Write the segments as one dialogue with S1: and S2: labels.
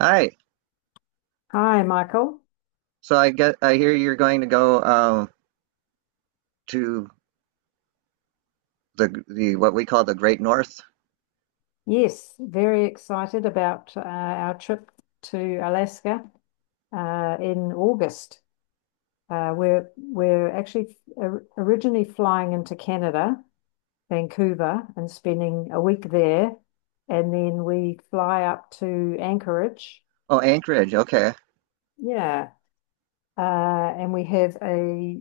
S1: Hi.
S2: Hi, Michael.
S1: So I hear you're going to go to the what we call the Great North.
S2: Yes, very excited about our trip to Alaska in August. We're actually originally flying into Canada, Vancouver, and spending a week there, and then we fly up to Anchorage.
S1: Oh, Anchorage. Okay.
S2: Yeah. uh, and we have a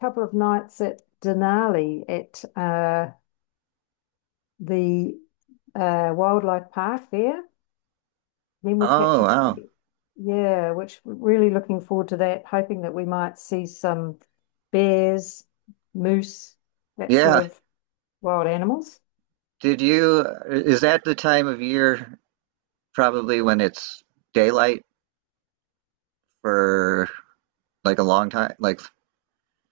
S2: couple of nights at Denali at the wildlife park there. Then we
S1: Oh,
S2: catch it.
S1: wow.
S2: Yeah, which we're really looking forward to that, hoping that we might see some bears, moose, that sort
S1: Yeah.
S2: of wild animals.
S1: Did you Is that the time of year probably when it's daylight for like a long time, like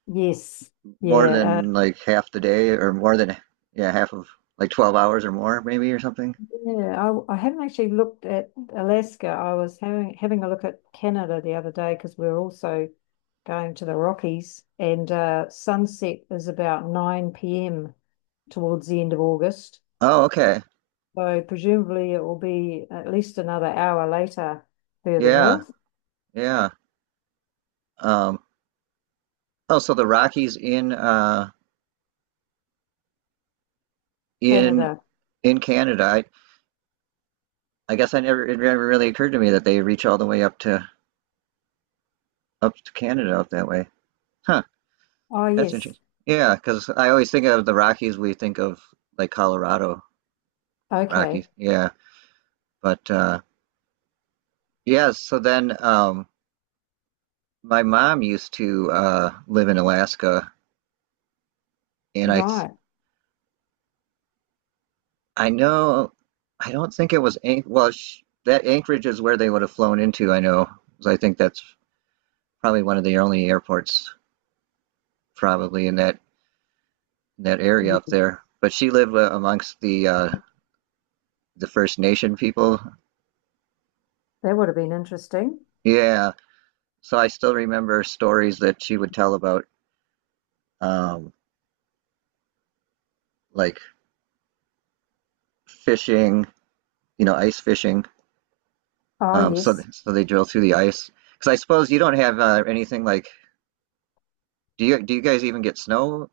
S2: Yes.
S1: more
S2: Yeah. Uh,
S1: than like half the day or more than yeah, half of like 12 hours or more maybe or something?
S2: yeah. I, I haven't actually looked at Alaska. I was having a look at Canada the other day because we're also going to the Rockies, and sunset is about 9 p.m. towards the end of August.
S1: Oh, okay.
S2: So presumably it will be at least another hour later further
S1: Yeah.
S2: north.
S1: Yeah. Um oh, so the Rockies in in
S2: Canada.
S1: in Canada. I guess I never it never really occurred to me that they reach all the way up to up to Canada up that way. Huh,
S2: Oh,
S1: that's
S2: yes.
S1: interesting. Yeah, because I always think of the Rockies, we think of like Colorado Rockies.
S2: Okay.
S1: Yeah, but yeah. So then, my mom used to live in Alaska, and
S2: Right.
S1: I know I don't think it was Anch well sh that Anchorage is where they would have flown into. I know 'cause I think that's probably one of the only airports probably in that area up
S2: Yeah.
S1: there. But she lived amongst the First Nation people.
S2: That would have been interesting.
S1: Yeah, so I still remember stories that she would tell about um, like fishing, you know, ice fishing.
S2: Oh,
S1: So
S2: yes.
S1: they drill through the ice because I suppose you don't have anything like. Do you guys even get snow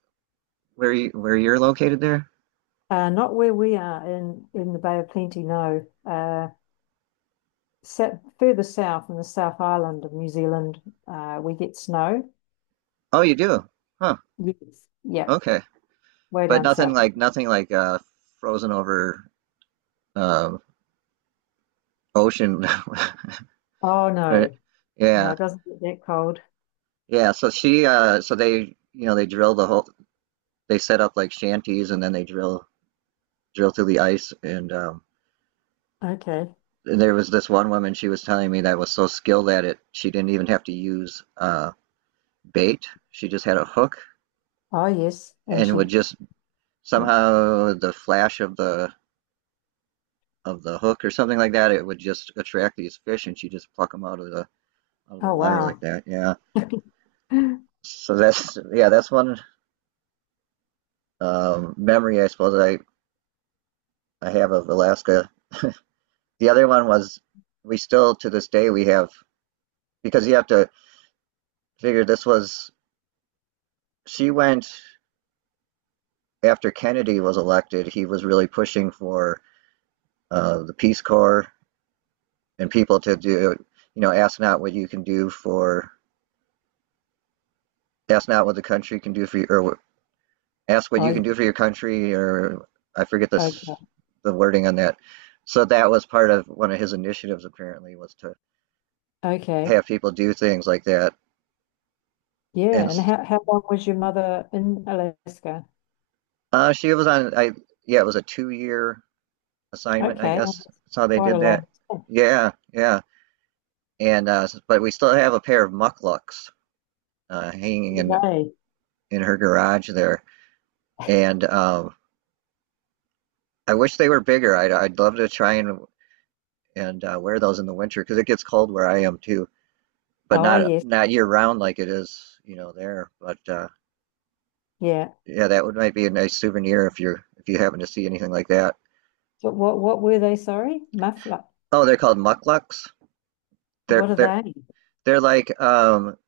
S1: where you're located there?
S2: Not where we are in the Bay of Plenty, no. Set further south in the South Island of New Zealand, we get snow.
S1: Oh, you do. Huh.
S2: Yes. Yeah,
S1: Okay.
S2: way
S1: But
S2: down
S1: nothing
S2: south.
S1: like nothing like frozen over um ocean.
S2: Oh, no. No,
S1: Yeah.
S2: it doesn't get that cold.
S1: Yeah, so she so they you know they drill they set up like shanties and then they drill through the ice,
S2: Okay.
S1: and there was this one woman she was telling me that was so skilled at it she didn't even have to use bait. She just had a hook
S2: Oh, yes. And
S1: and would
S2: she,
S1: just
S2: yeah.
S1: somehow the flash of the hook or something like that, it would just attract these fish and she just pluck them out of the
S2: Oh,
S1: water like
S2: wow.
S1: that. Yeah. So that's yeah, that's one memory I suppose that I have of Alaska. The other one was we still to this day we have because you have to figure this was she went after Kennedy was elected. He was really pushing for the Peace Corps and people to do you know ask not what the country can do for you, or ask what
S2: Oh,
S1: you can do
S2: yeah.
S1: for your country, or I forget
S2: Okay.
S1: this the wording on that. So that was part of one of his initiatives apparently, was to
S2: Okay.
S1: have people do things like that. And
S2: Yeah. And how long was your mother in Alaska?
S1: she was on I yeah, it was a 2 year assignment, I
S2: Okay. Oh,
S1: guess.
S2: that's
S1: That's how they
S2: quite a
S1: did
S2: long.
S1: that.
S2: Oh,
S1: Yeah, yeah. And but we still have a pair of mucklucks hanging
S2: day.
S1: in her garage there, and I wish they were bigger. I'd love to try and wear those in the winter because it gets cold where I am too, but
S2: Oh,
S1: not
S2: yes.
S1: not year round like it is, you know, there. But
S2: Yeah.
S1: yeah, that would might be a nice souvenir if you're if you happen to see anything like that.
S2: So what were they? Sorry? Muffler.
S1: Oh, they're called mucklucks. They're
S2: What are
S1: they're
S2: they?
S1: they're like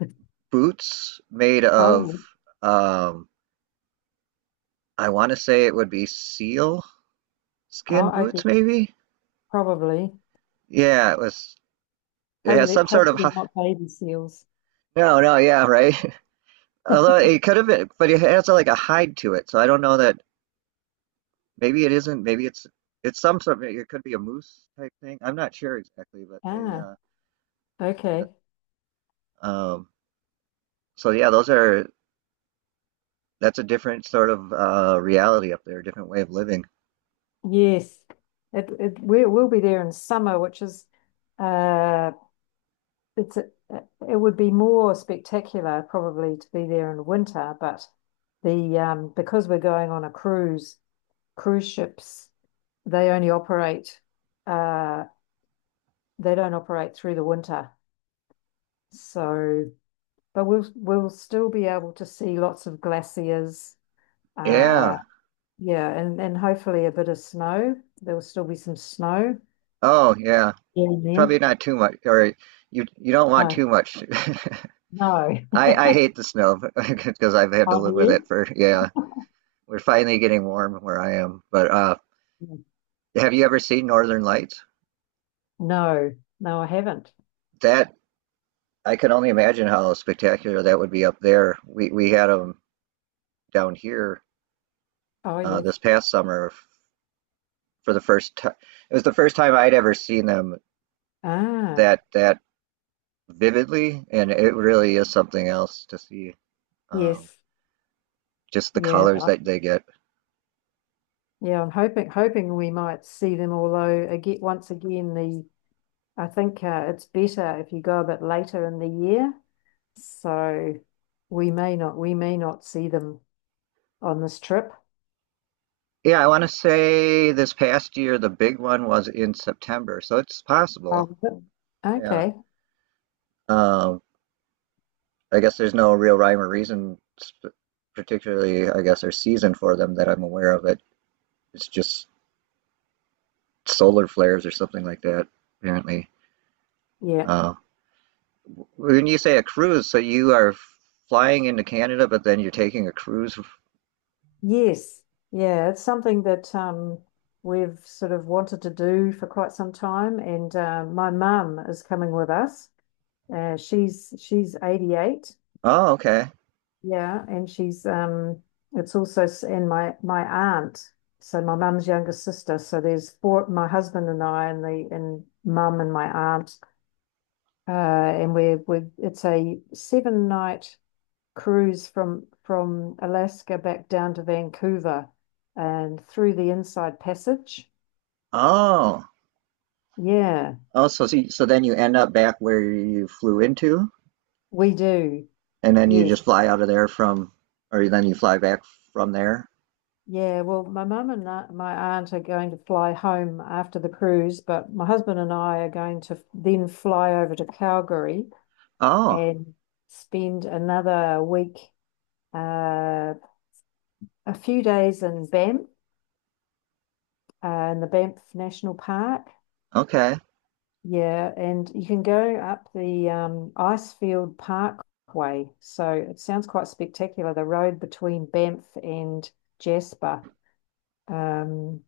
S1: boots made of
S2: Oh,
S1: um, I want to say it would be seal skin
S2: oh, okay.
S1: boots, maybe?
S2: Probably.
S1: Yeah, it was. It has
S2: Hopefully,
S1: some sort of
S2: hopefully not baby seals.
S1: no, no, yeah, right. Although it could have been, but it has like a hide to it, so I don't know that. Maybe it isn't. Maybe it's some sort of. It could be a moose type thing. I'm not sure exactly, but they.
S2: Ah,
S1: Yeah.
S2: okay.
S1: Um. So yeah, those are. That's a different sort of reality up there, a different way of living.
S2: Yes. We'll be there in summer, which is uh it's a, it would be more spectacular probably to be there in winter, but the because we're going on a cruise, cruise ships they only operate, uh, they don't operate through the winter. So, but we'll still be able to see lots of glaciers.
S1: Yeah.
S2: Uh, yeah, and hopefully a bit of snow. There will still be some snow
S1: Oh, yeah.
S2: in there.
S1: Probably not too much, or you don't want
S2: No,
S1: too much.
S2: no.
S1: I hate the snow because I've had to
S2: Have
S1: live with it
S2: you?
S1: for yeah. We're finally getting warm where I am. But have you ever seen Northern Lights?
S2: No, no, I haven't.
S1: That I can only imagine how spectacular that would be up there. We had them down here
S2: Oh yes.
S1: this past summer for the first time. It was the first time I'd ever seen them
S2: Ah,
S1: that vividly, and it really is something else to see. Um,
S2: yes.
S1: just the
S2: Yeah.
S1: colors that they get.
S2: Yeah, I'm hoping we might see them, although again, once again, the I think it's better if you go a bit later in the year. So we may not see them on this trip.
S1: Yeah, I want to say this past year the big one was in September, so it's possible.
S2: Oh,
S1: Yeah.
S2: okay.
S1: Um, I guess there's no real rhyme or reason, particularly, I guess, or season for them that I'm aware of. It it's just solar flares or something like that, apparently.
S2: Yeah.
S1: Uh, when you say a cruise, so you are flying into Canada, but then you're taking a cruise.
S2: Yes. Yeah, it's something that we've sort of wanted to do for quite some time, and my mum is coming with us. She's 88.
S1: Oh, okay.
S2: Yeah, and she's it's also s- and my aunt, so my mum's younger sister. So there's four, my husband and I and the and mum and my aunt. And we're we It's a seven night cruise from Alaska back down to Vancouver and through the Inside Passage.
S1: Oh,
S2: Yeah,
S1: oh, so then you end up back where you flew into.
S2: we do.
S1: And then you
S2: Yes.
S1: just fly out of there from, or then you fly back from there?
S2: Yeah, well, my mum and my aunt are going to fly home after the cruise, but my husband and I are going to then fly over to Calgary
S1: Oh,
S2: and spend another week, uh, a few days in Banff, in the Banff National Park.
S1: okay.
S2: Yeah, and you can go up the Icefield Parkway. So it sounds quite spectacular, the road between Banff and Jasper. Um,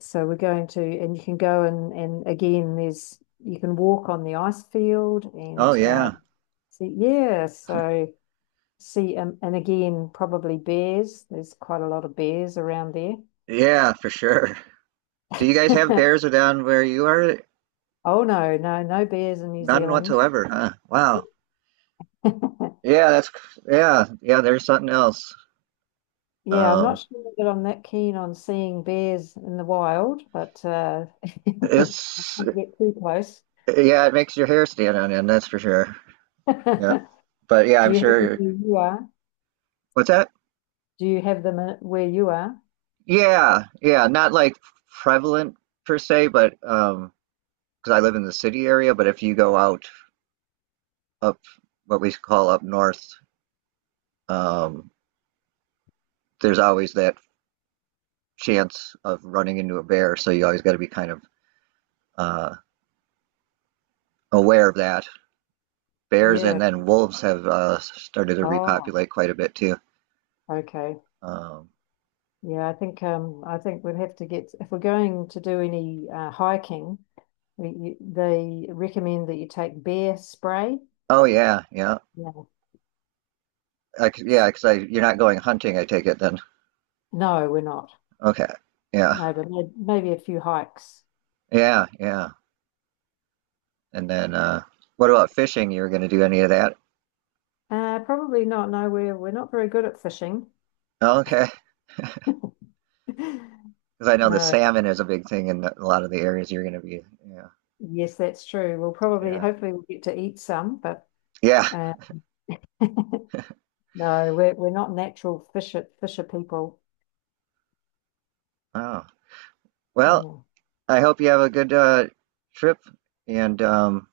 S2: so we're going to, and you can go and again, there's you can walk on the ice field
S1: Oh,
S2: and
S1: yeah.
S2: see, yeah, so see, and again, probably bears. There's quite a lot of bears around there.
S1: Yeah, for sure. Do you guys have bears down where you are?
S2: Oh no, no, no bears in New
S1: None
S2: Zealand.
S1: whatsoever, huh? Wow. Yeah, that's, yeah, yeah, there's something else.
S2: Yeah, I'm not
S1: Um,
S2: sure that I'm that keen on seeing bears in the wild, but I don't
S1: it's,
S2: want to get too close.
S1: yeah, it makes your hair stand on end, that's for sure. Yeah. But yeah,
S2: Do
S1: I'm
S2: you have them
S1: sure.
S2: where you are?
S1: What's that?
S2: Do you have them where you are?
S1: Yeah, yeah, not like prevalent per se, but because I live in the city area, but if you go out up what we call up north, um, there's always that chance of running into a bear, so you always got to be kind of uh, aware of that. Bears and
S2: Yeah.
S1: then wolves have started to
S2: Oh.
S1: repopulate quite a bit too.
S2: Okay.
S1: Um,
S2: Yeah, I think we'd have to get if we're going to do any hiking, they recommend that you take bear spray.
S1: oh yeah, yeah,
S2: Yeah.
S1: I c yeah, because you're not going hunting, I take it then.
S2: No, we're not.
S1: Okay, yeah,
S2: No, but maybe a few hikes.
S1: yeah, yeah. And then what about fishing? You're going to do any of that?
S2: Probably not. No, we're not very good at fishing.
S1: Okay, because I know the
S2: No,
S1: salmon is a big thing in a lot of the areas you're going to be. Yeah,
S2: yes, that's true. We'll probably,
S1: yeah,
S2: hopefully, we'll get to eat some, but
S1: yeah.
S2: uh, no, we're not natural fisher people.
S1: Oh. Well,
S2: Yeah.
S1: I hope you have a good trip. And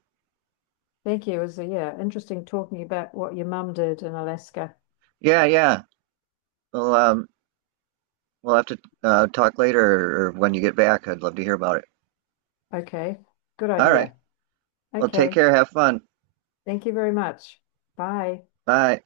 S2: Thank you. It was, yeah, interesting talking about what your mum did in Alaska.
S1: yeah, yeah. Well, we'll have to talk later or when you get back. I'd love to hear about it.
S2: Okay, good
S1: All right.
S2: idea.
S1: Well, take
S2: Okay,
S1: care. Have fun.
S2: thank you very much. Bye.
S1: Bye.